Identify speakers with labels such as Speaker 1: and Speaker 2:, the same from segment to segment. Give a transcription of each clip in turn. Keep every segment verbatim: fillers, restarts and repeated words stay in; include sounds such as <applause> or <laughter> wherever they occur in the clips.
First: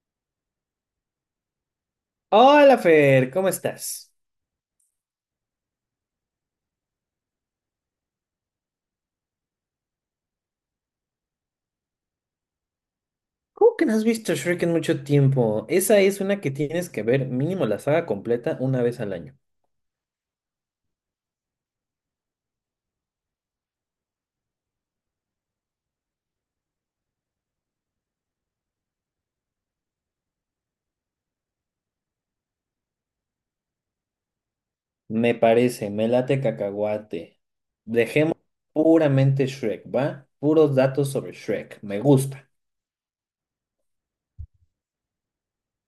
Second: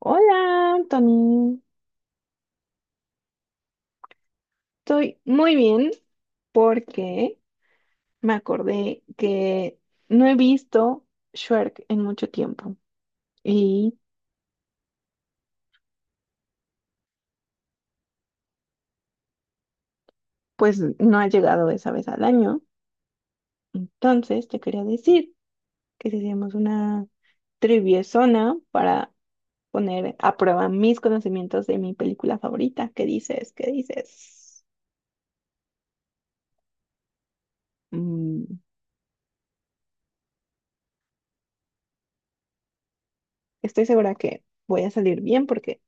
Speaker 1: Hola, Anthony.
Speaker 2: Hola Fer, ¿cómo estás?
Speaker 1: Estoy muy bien porque me acordé que no he visto Shrek en mucho tiempo
Speaker 2: ¿Cómo que no
Speaker 1: y
Speaker 2: has visto Shrek en mucho tiempo? Esa es una que tienes que ver mínimo la saga completa una vez al año.
Speaker 1: pues no ha llegado esa vez al año. Entonces te quería decir que si hacíamos una triviezona para poner a prueba mis conocimientos de mi película favorita. ¿Qué dices? ¿Qué dices?
Speaker 2: Me parece, me late cacahuate. Dejemos
Speaker 1: Mm,
Speaker 2: puramente Shrek, ¿va? Puros datos sobre Shrek. Me gusta,
Speaker 1: Estoy segura que voy a salir bien porque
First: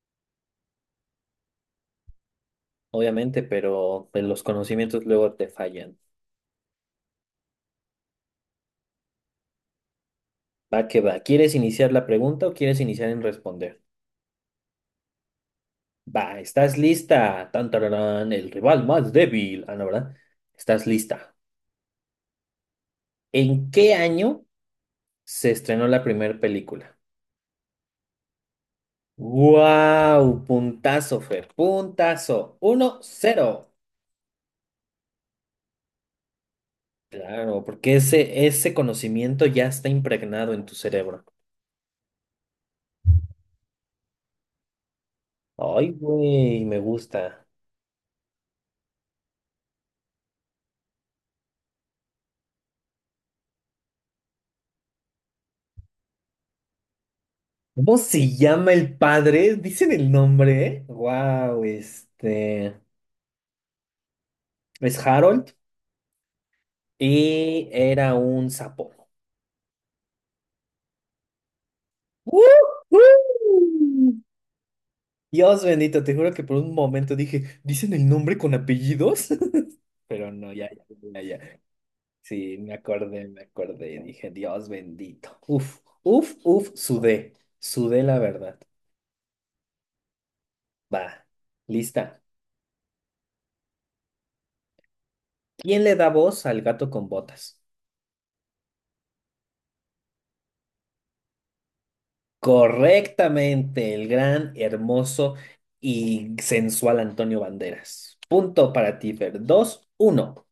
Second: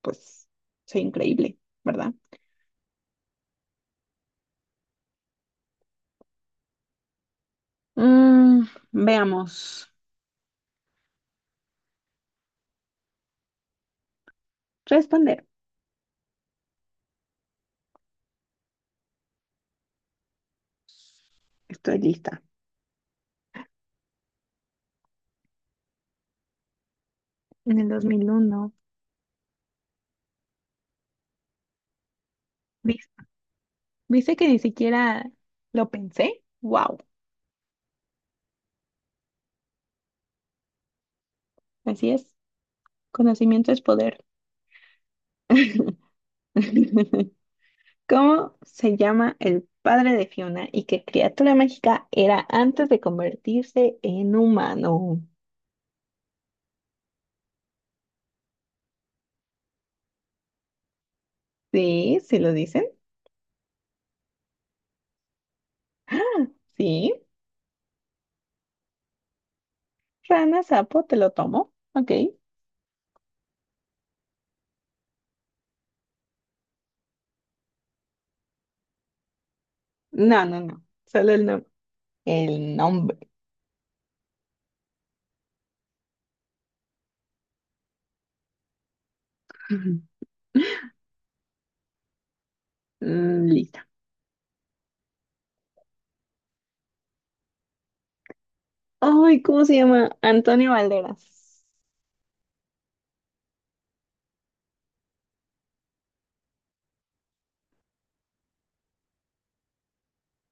Speaker 1: pues soy increíble, ¿verdad?
Speaker 2: obviamente, pero pues, los conocimientos luego te fallan.
Speaker 1: Mm, Veamos.
Speaker 2: Va que va. ¿Quieres iniciar la pregunta o quieres iniciar en responder?
Speaker 1: Responder.
Speaker 2: Va, ¿estás lista? Tan, tararán, el rival más débil. Ah, no, ¿verdad? ¿Estás lista?
Speaker 1: Estoy lista.
Speaker 2: ¿En qué año se estrenó la primera película?
Speaker 1: En el dos mil uno.
Speaker 2: ¡Wow! Puntazo, Fer. Puntazo. Uno
Speaker 1: ¿Vis-
Speaker 2: cero.
Speaker 1: ¿Viste que ni siquiera lo pensé? ¡Wow!
Speaker 2: Claro, porque ese, ese conocimiento ya está impregnado en tu cerebro.
Speaker 1: Así es. Conocimiento es poder.
Speaker 2: Ay, güey, me
Speaker 1: <laughs>
Speaker 2: gusta.
Speaker 1: ¿Cómo se llama el padre de Fiona y qué criatura mágica era antes de convertirse en humano?
Speaker 2: ¿Cómo se llama el padre? Dicen el nombre. Wow,
Speaker 1: Sí, ¿se lo
Speaker 2: este.
Speaker 1: dicen?
Speaker 2: Es Harold
Speaker 1: ¡Ah! Sí.
Speaker 2: y era un sapo.
Speaker 1: Rana, sapo, te lo tomo. Ok.
Speaker 2: ¡Woohoo! Dios bendito, te juro que por un momento dije, ¿dicen el nombre con apellidos? <laughs> Pero
Speaker 1: No,
Speaker 2: no,
Speaker 1: no,
Speaker 2: ya,
Speaker 1: no.
Speaker 2: ya, ya,
Speaker 1: Solo el
Speaker 2: ya.
Speaker 1: nombre.
Speaker 2: Sí, me
Speaker 1: El nombre.
Speaker 2: acordé, me acordé. Dije, Dios bendito. Uf, uf, uf, sudé. Sudé la verdad.
Speaker 1: <laughs>
Speaker 2: Va, lista.
Speaker 1: Mm, Listo.
Speaker 2: ¿Quién le da voz al gato con botas?
Speaker 1: Ay, ¿cómo se llama? Antonio Banderas.
Speaker 2: Correctamente, el gran, hermoso y sensual Antonio Banderas. Punto para ti, Fer. Dos, uno.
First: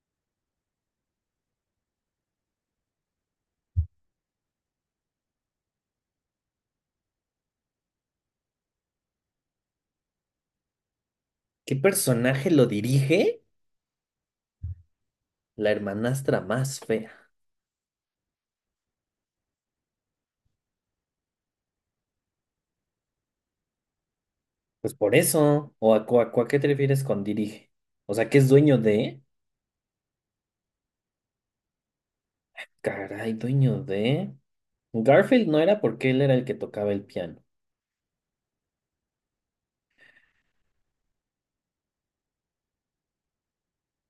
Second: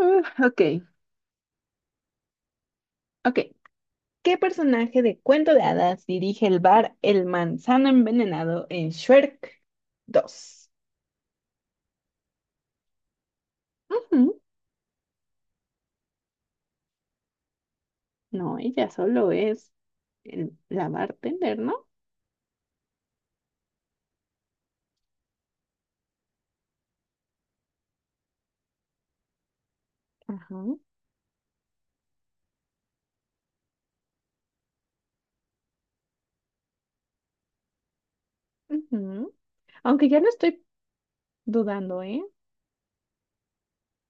Speaker 1: Mm, ok, ok. ¿Qué personaje de Cuento de Hadas dirige el bar El Manzano Envenenado en Shrek dos?
Speaker 2: ¿Qué personaje lo dirige?
Speaker 1: Ujú.
Speaker 2: La hermanastra más fea.
Speaker 1: No, ella solo es el- la bartender, ¿no?
Speaker 2: Pues por eso. ¿O a, cu- a cu- a qué te refieres con dirige? O sea, que es dueño de...
Speaker 1: Ajá.
Speaker 2: Caray, dueño de... Garfield no era porque él era el que tocaba el piano.
Speaker 1: Ujú. Aunque ya no estoy dudando, ¿eh?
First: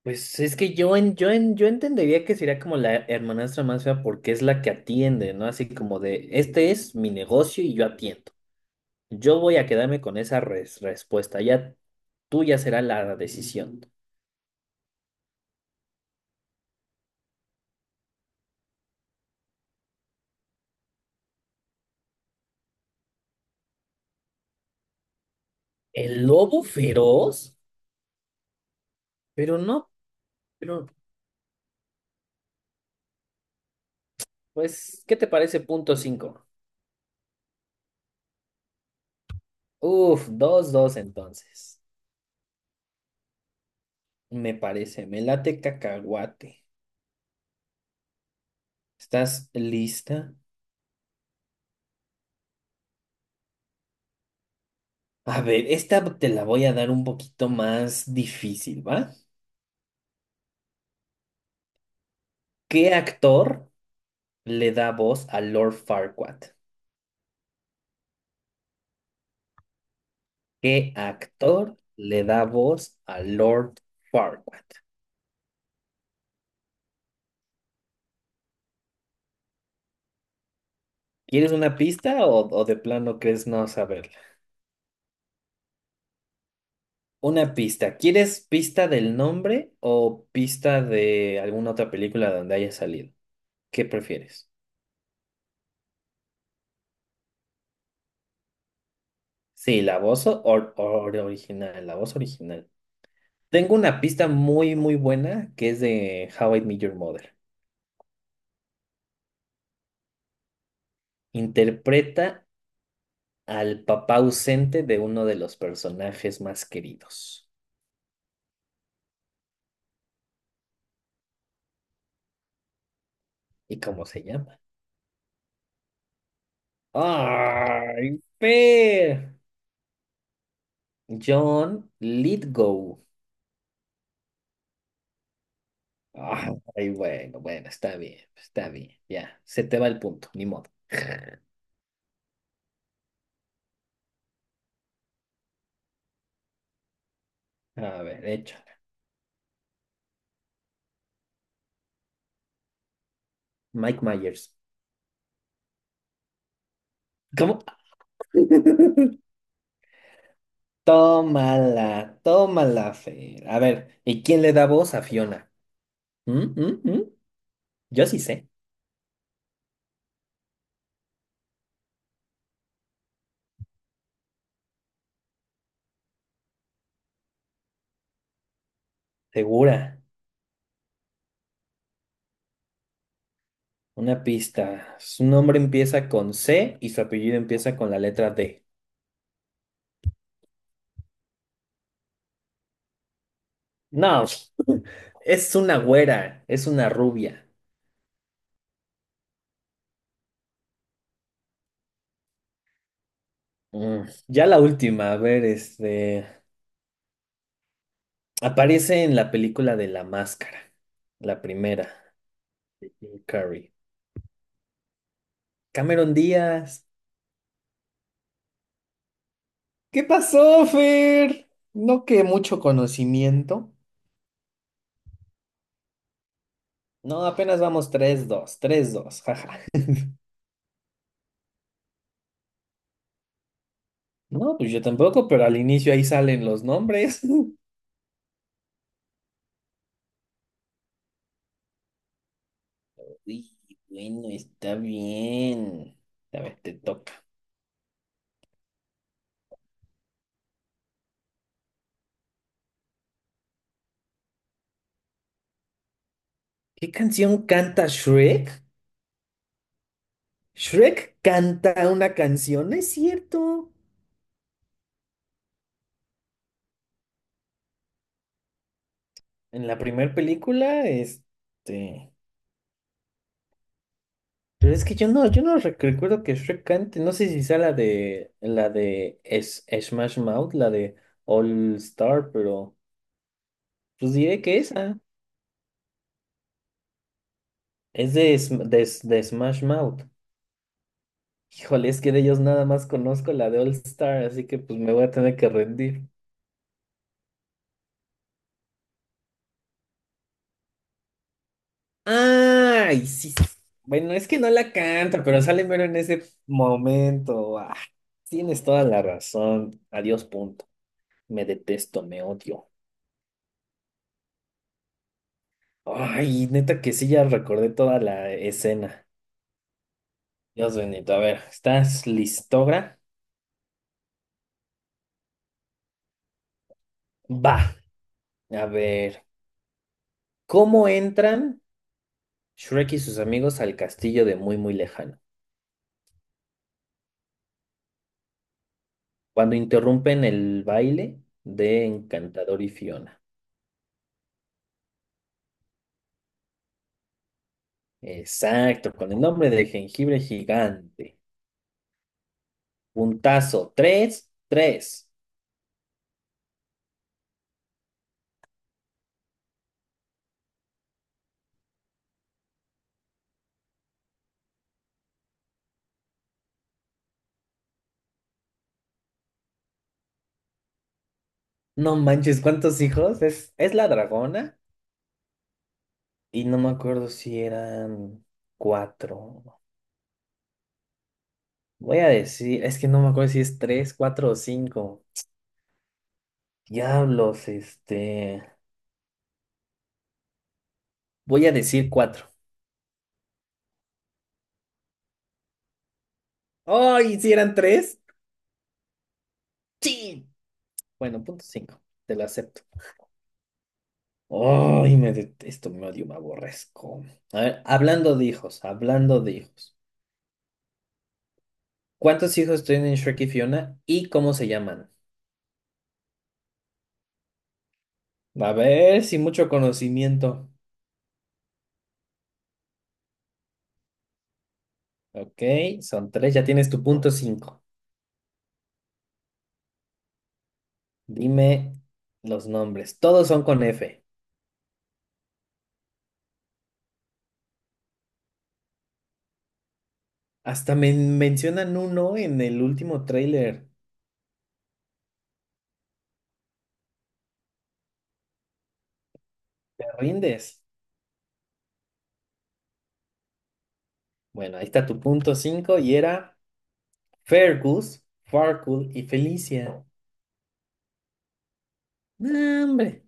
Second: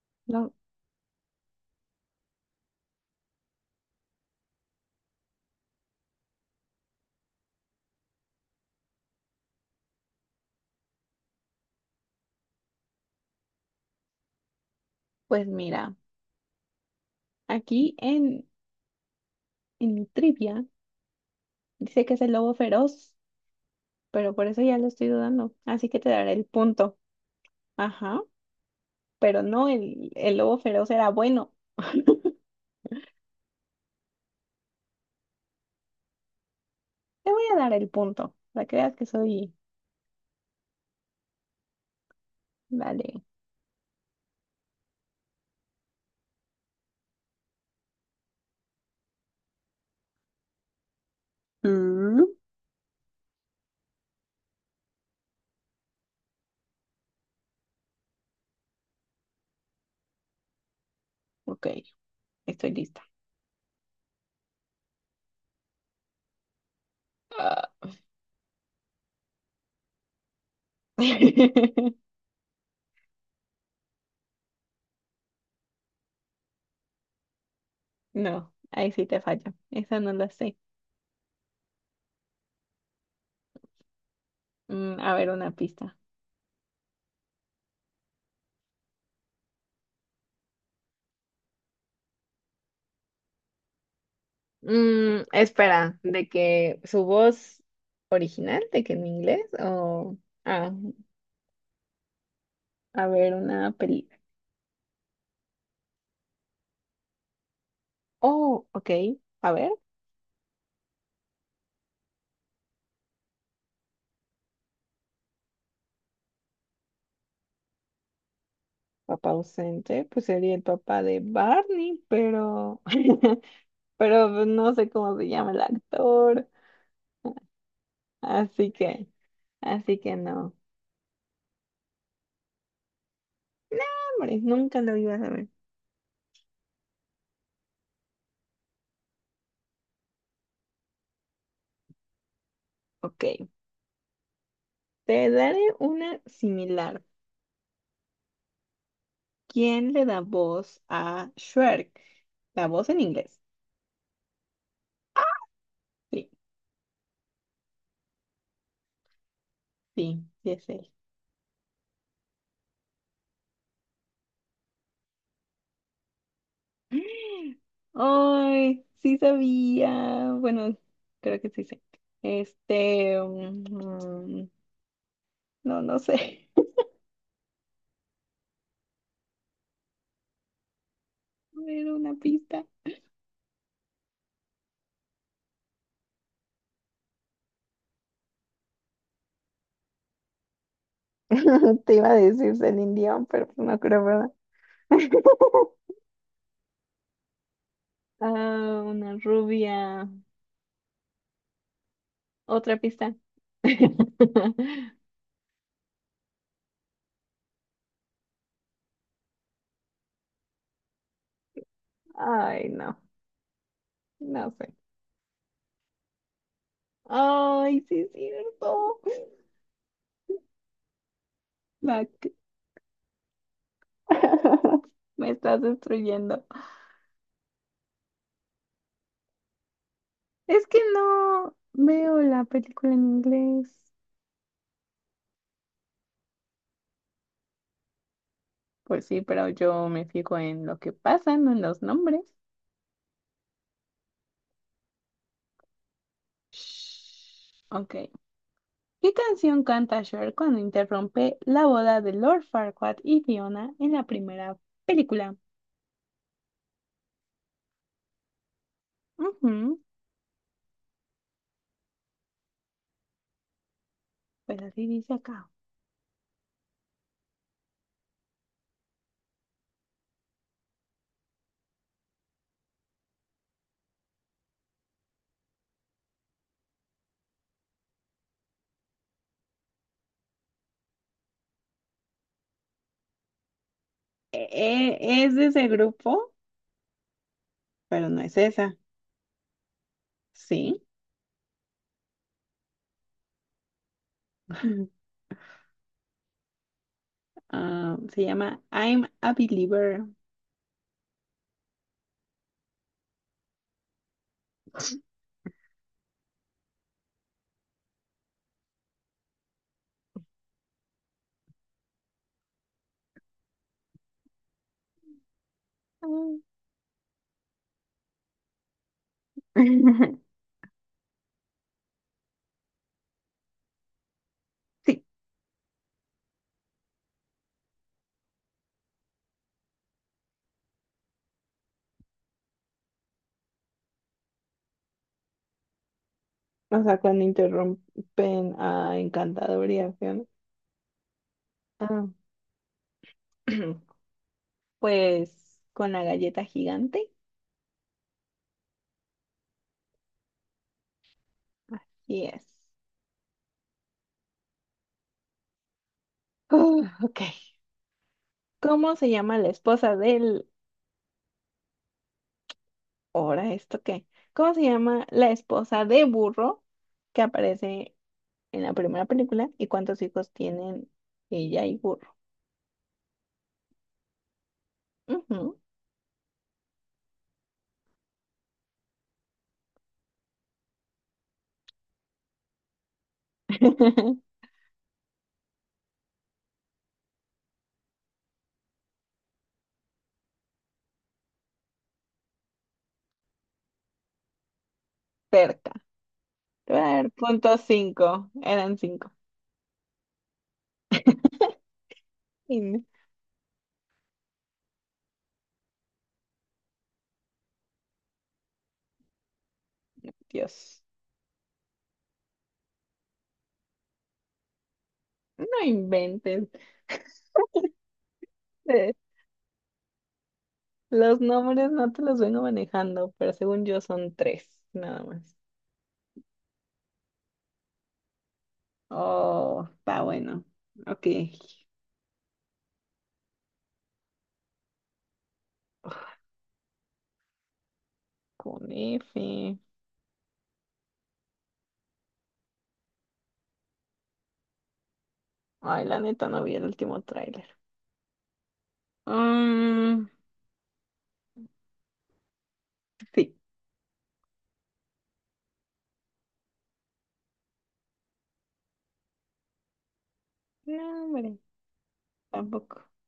Speaker 2: Pues
Speaker 1: No,
Speaker 2: es que yo, en, yo, en, yo entendería que sería como la hermanastra más fea porque es la que atiende, ¿no? Así como de, este es mi negocio y yo atiendo. Yo voy a quedarme con esa res- respuesta, ya tuya será la decisión.
Speaker 1: pues mira, aquí en, en mi trivia dice que es el lobo feroz, pero por eso ya lo estoy dudando. Así que te
Speaker 2: El
Speaker 1: daré el
Speaker 2: lobo
Speaker 1: punto.
Speaker 2: feroz,
Speaker 1: Ajá. Pero
Speaker 2: pero
Speaker 1: no,
Speaker 2: no,
Speaker 1: el, el lobo
Speaker 2: pero
Speaker 1: feroz era bueno. <laughs>
Speaker 2: pues, ¿qué te parece punto cinco?
Speaker 1: Te voy a dar el punto, para que veas que soy...
Speaker 2: Uf, dos dos entonces.
Speaker 1: Vale.
Speaker 2: Me parece, me late cacahuate. ¿Estás lista?
Speaker 1: Mm,
Speaker 2: A ver, esta te la voy a dar un poquito más difícil, ¿va?
Speaker 1: Ok, estoy
Speaker 2: ¿Qué
Speaker 1: lista.
Speaker 2: actor le da voz a Lord Farquaad?
Speaker 1: Ah.
Speaker 2: ¿Qué actor
Speaker 1: <laughs>
Speaker 2: le da voz a Lord Farquaad?
Speaker 1: No, ahí sí te falla. Esa no la sé.
Speaker 2: ¿Quieres una pista o, o de plano crees no saberla?
Speaker 1: Mm, a ver, una pista.
Speaker 2: Una pista. ¿Quieres pista del nombre o pista de alguna otra película donde haya salido? ¿Qué prefieres?
Speaker 1: Mm, espera, de que su voz original, de que en inglés
Speaker 2: Sí, la
Speaker 1: o...
Speaker 2: voz o,
Speaker 1: Ah,
Speaker 2: o- o- original, la voz original.
Speaker 1: a ver, una
Speaker 2: Tengo una
Speaker 1: peli.
Speaker 2: pista muy, muy buena que es de How I Met Your Mother.
Speaker 1: Oh, ok, a ver,
Speaker 2: Interpreta al papá ausente de uno de los personajes más queridos.
Speaker 1: papá ausente, pues sería el papá de Barney, pero... <laughs>
Speaker 2: ¿Y cómo se
Speaker 1: Pero pues,
Speaker 2: llama?
Speaker 1: no sé cómo se llama el actor,
Speaker 2: ¡Ay,
Speaker 1: así que,
Speaker 2: Fer!
Speaker 1: así que no.
Speaker 2: John Lithgow.
Speaker 1: No, hombre, nunca lo iba a saber.
Speaker 2: Ay, bueno, bueno, está bien, está bien. Ya, se te va el punto, ni modo.
Speaker 1: Ok, te daré una similar.
Speaker 2: A ver, échala.
Speaker 1: ¿Quién le da voz a Shrek? La voz en inglés.
Speaker 2: Mike Myers.
Speaker 1: Sí,
Speaker 2: ¿Cómo? <laughs>
Speaker 1: sí, sí es él.
Speaker 2: Tómala, tómala, Fer. A ver, ¿y quién le da voz a Fiona? ¿Mm, mm, mm?
Speaker 1: <gasps>
Speaker 2: Yo sí sé,
Speaker 1: Ay, sí sabía. Bueno, creo que sí sé. Este, mm, no, no sé.
Speaker 2: segura.
Speaker 1: <laughs> Era una pista.
Speaker 2: Una pista. Su nombre empieza con C y su apellido empieza con la letra D.
Speaker 1: <laughs> Te iba a decir Celine Dion, pero no
Speaker 2: No,
Speaker 1: creo.
Speaker 2: <laughs> es una
Speaker 1: <laughs>
Speaker 2: güera, es una rubia.
Speaker 1: Ah, una rubia. Otra pista.
Speaker 2: Mm, ya la
Speaker 1: <laughs>
Speaker 2: última, a ver, este... Aparece en la película de La Máscara, la primera,
Speaker 1: Ay, no,
Speaker 2: Jim Carrey.
Speaker 1: no sé.
Speaker 2: Cameron Díaz.
Speaker 1: Ay, sí es cierto.
Speaker 2: ¿Qué pasó, Fer?
Speaker 1: La
Speaker 2: No que
Speaker 1: c-
Speaker 2: mucho conocimiento.
Speaker 1: <laughs> Me estás destruyendo.
Speaker 2: No, apenas vamos tres, dos, tres, dos. Jaja. <laughs>
Speaker 1: Es que no veo la película en inglés.
Speaker 2: No, pues yo tampoco, pero al inicio ahí salen los nombres. <laughs>
Speaker 1: Pues sí, pero yo me fijo en lo que pasa, no en los nombres.
Speaker 2: Sí, bueno, está bien. A ver, te toca.
Speaker 1: Shh. Ok. ¿Qué canción canta Cher cuando interrumpe la boda de Lord Farquaad y Fiona en la primera película?
Speaker 2: ¿Qué canción canta Shrek?
Speaker 1: Ujú,
Speaker 2: Shrek canta una canción, ¿no es cierto?
Speaker 1: pues así dice acá.
Speaker 2: En la primera película, este. Pero es que yo no, yo no rec- recuerdo que Shrek cante. No sé si sea la de la de Es- Smash Mouth, la de All Star, pero pues diré
Speaker 1: E-
Speaker 2: que esa.
Speaker 1: e- es de ese grupo, pero
Speaker 2: Es
Speaker 1: no
Speaker 2: de,
Speaker 1: es
Speaker 2: Sm-
Speaker 1: esa.
Speaker 2: de, S- de Smash Mouth.
Speaker 1: Sí.
Speaker 2: Híjole, es que de ellos nada más conozco la de All Star, así que pues
Speaker 1: Mm.
Speaker 2: me voy a tener que rendir.
Speaker 1: Ah, se llama I'm a Believer.
Speaker 2: Ay, sí. Sí. Bueno, es que no la canta, pero sale mero en ese momento. Ah, tienes toda la razón. Adiós, punto. Me detesto, me odio. Ay,
Speaker 1: Ah.
Speaker 2: neta que sí, ya recordé toda la escena.
Speaker 1: <laughs>
Speaker 2: Dios bendito. A ver, ¿estás listogra?
Speaker 1: Sí.
Speaker 2: Va. A ver, ¿cómo entran Shrek y sus amigos al castillo de muy, muy lejano?
Speaker 1: O sea, cuando interrumpen a
Speaker 2: Cuando
Speaker 1: Encantador y a Fiona.
Speaker 2: interrumpen el baile de
Speaker 1: Ah,
Speaker 2: Encantador y Fiona.
Speaker 1: <clears throat> pues con la galleta gigante.
Speaker 2: Exacto, con el nombre de jengibre gigante.
Speaker 1: Así es.
Speaker 2: Puntazo. Tres, tres.
Speaker 1: Uh, ok. ¿Cómo se llama la esposa del... Ahora, ¿esto qué? ¿Cómo se llama la esposa de burro que aparece en la primera película y cuántos hijos tienen ella y
Speaker 2: No
Speaker 1: Burro.
Speaker 2: manches, ¿cuántos hijos? Es, es la dragona.
Speaker 1: Ujú.
Speaker 2: Y no me acuerdo si eran cuatro. Voy a decir, es que no me acuerdo si es tres, cuatro o
Speaker 1: <laughs>
Speaker 2: cinco. Diablos, este. Voy a decir cuatro.
Speaker 1: Cerca. Te voy a dar
Speaker 2: ¡Ay! ¿Si eran
Speaker 1: punto
Speaker 2: tres?
Speaker 1: cinco. Eran cinco.
Speaker 2: Sí. Bueno, punto cinco. Te lo acepto.
Speaker 1: In-
Speaker 2: ¡Ay! Me detesto, me odio, me aborrezco. A ver, hablando de hijos, hablando de hijos.
Speaker 1: Dios.
Speaker 2: ¿Cuántos hijos tienen Shrek y Fiona y cómo se llaman?
Speaker 1: No inventes.
Speaker 2: A
Speaker 1: Eh,
Speaker 2: ver, sin mucho conocimiento.
Speaker 1: Los nombres no te los vengo manejando, pero según yo son tres, nada más.
Speaker 2: Ok, son tres, ya tienes tu punto cinco.
Speaker 1: Oh, está bueno. Ok.
Speaker 2: Dime los nombres. Todos son con F.
Speaker 1: Con F.
Speaker 2: Hasta me mencionan uno en el último tráiler.
Speaker 1: Ay, la neta, no vi el último tráiler.
Speaker 2: ¿Te
Speaker 1: Mm,
Speaker 2: rindes?
Speaker 1: sí.
Speaker 2: Bueno, ahí está tu punto cinco y era Fergus, Farkul y Felicia.
Speaker 1: No, hombre,
Speaker 2: ¡No,
Speaker 1: tampoco.
Speaker 2: hombre!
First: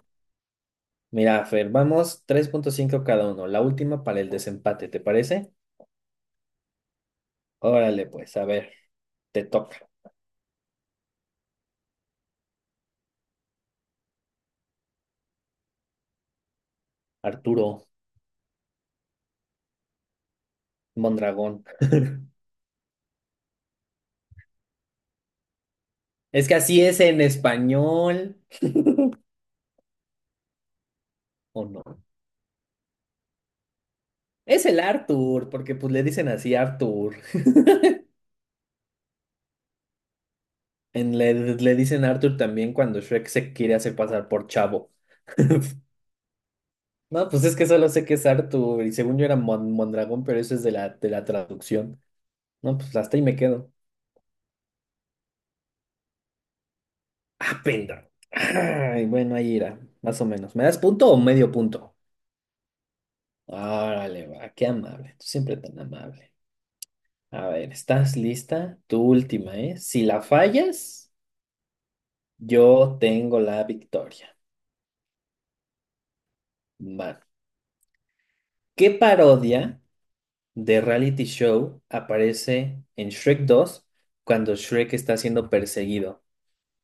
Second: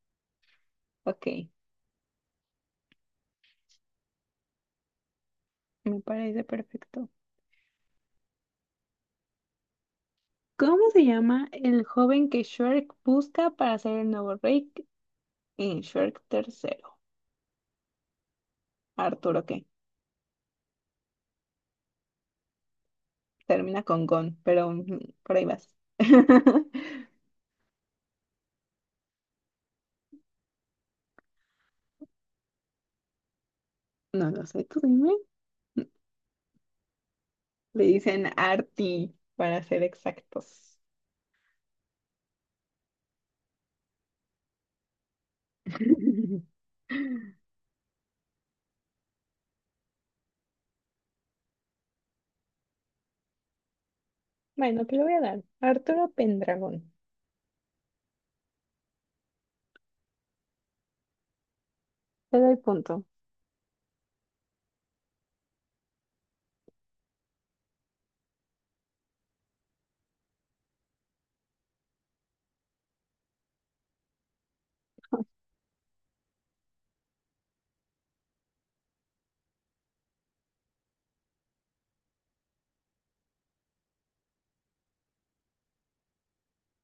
Speaker 1: Ok,
Speaker 2: Mira, Fer, vamos tres punto cinco cada uno. La última para el desempate, ¿te parece?
Speaker 1: me parece perfecto.
Speaker 2: Órale, pues, a ver, te toca.
Speaker 1: ¿Cómo se llama el joven que Shrek busca para ser el nuevo rey en Shrek tercero?
Speaker 2: Arturo
Speaker 1: Arturo, que
Speaker 2: Mondragón.
Speaker 1: termina con Gon, pero mm, por ahí vas.
Speaker 2: Es que
Speaker 1: <laughs>
Speaker 2: así es en español. ¿O no?
Speaker 1: No lo sé,
Speaker 2: Es
Speaker 1: tú
Speaker 2: el
Speaker 1: dime.
Speaker 2: Arthur, porque pues le dicen así Arthur. <laughs>
Speaker 1: Le dicen Arti, para ser exactos.
Speaker 2: En- le, le dicen Arthur también cuando Shrek se quiere hacer pasar por Chavo. <laughs>
Speaker 1: <laughs>
Speaker 2: No, pues es que solo sé que es Arthur y según yo era Mon- Mondragón, pero eso es de la, de la traducción. No, pues hasta ahí me quedo.
Speaker 1: Bueno, te lo voy a dar. Arturo Pendragón.
Speaker 2: Ah, penda. Ay, bueno, ahí irá, más o menos. ¿Me das punto o medio punto?
Speaker 1: Te doy punto.
Speaker 2: Órale, va, qué amable. Tú siempre tan amable. A ver, ¿estás lista? Tu última, ¿eh? Si la fallas, yo tengo la victoria. Va. ¿Qué parodia de reality show aparece en Shrek dos cuando Shrek está siendo perseguido?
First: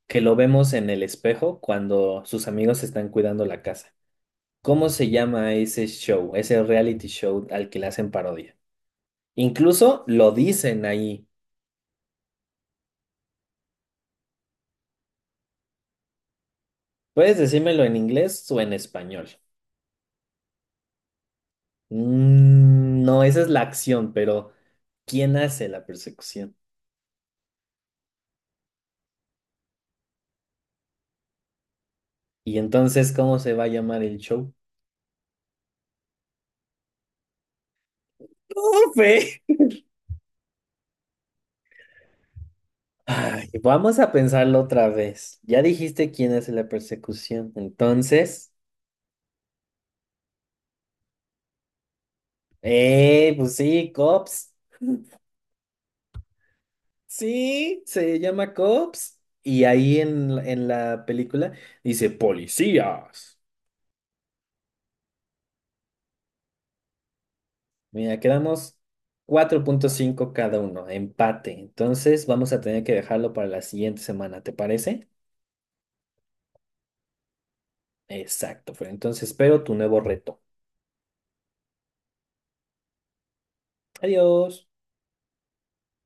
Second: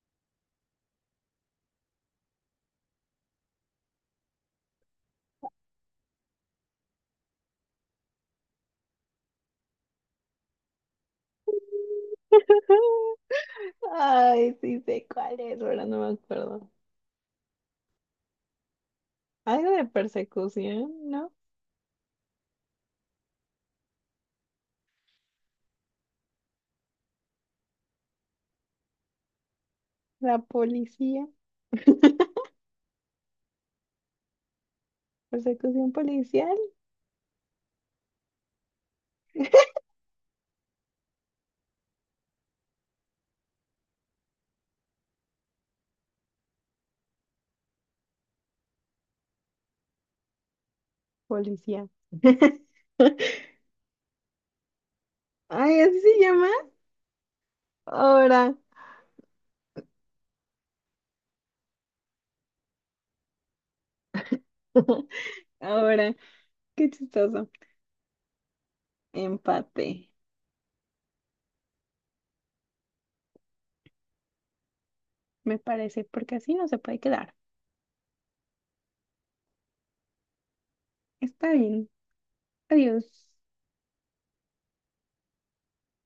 Speaker 2: Que lo vemos en el espejo cuando sus amigos están cuidando la casa. ¿Cómo se llama ese show, ese reality show al que le hacen parodia? Incluso lo dicen ahí.
Speaker 1: <laughs> Ay, sí sé cuál es, pero no me acuerdo.
Speaker 2: Puedes decírmelo en inglés o en español.
Speaker 1: Algo de persecución, ¿no?
Speaker 2: Mm, no, esa es la acción, pero ¿quién hace la persecución?
Speaker 1: La policía. <laughs>
Speaker 2: Y entonces, ¿cómo se va a llamar el show?
Speaker 1: ¿Persecución policial?
Speaker 2: ¡Profe! Ay, vamos a pensarlo otra vez. Ya dijiste quién es la persecución. Entonces,
Speaker 1: Policía. <laughs>
Speaker 2: eh, pues sí, Cops.
Speaker 1: Ay, así se llama.
Speaker 2: Sí, se
Speaker 1: Ahora,
Speaker 2: llama Cops. Y ahí en la- en la película dice policías.
Speaker 1: <laughs> ahora, qué chistoso.
Speaker 2: Mira, quedamos cuatro
Speaker 1: Empate,
Speaker 2: punto cinco cada uno, empate. Entonces, vamos a tener que dejarlo para la siguiente semana, ¿te parece?
Speaker 1: me parece, porque así no se puede quedar.
Speaker 2: Exacto, Fer. Entonces, espero tu nuevo reto.
Speaker 1: Está bien. Adiós.
Speaker 2: Adiós.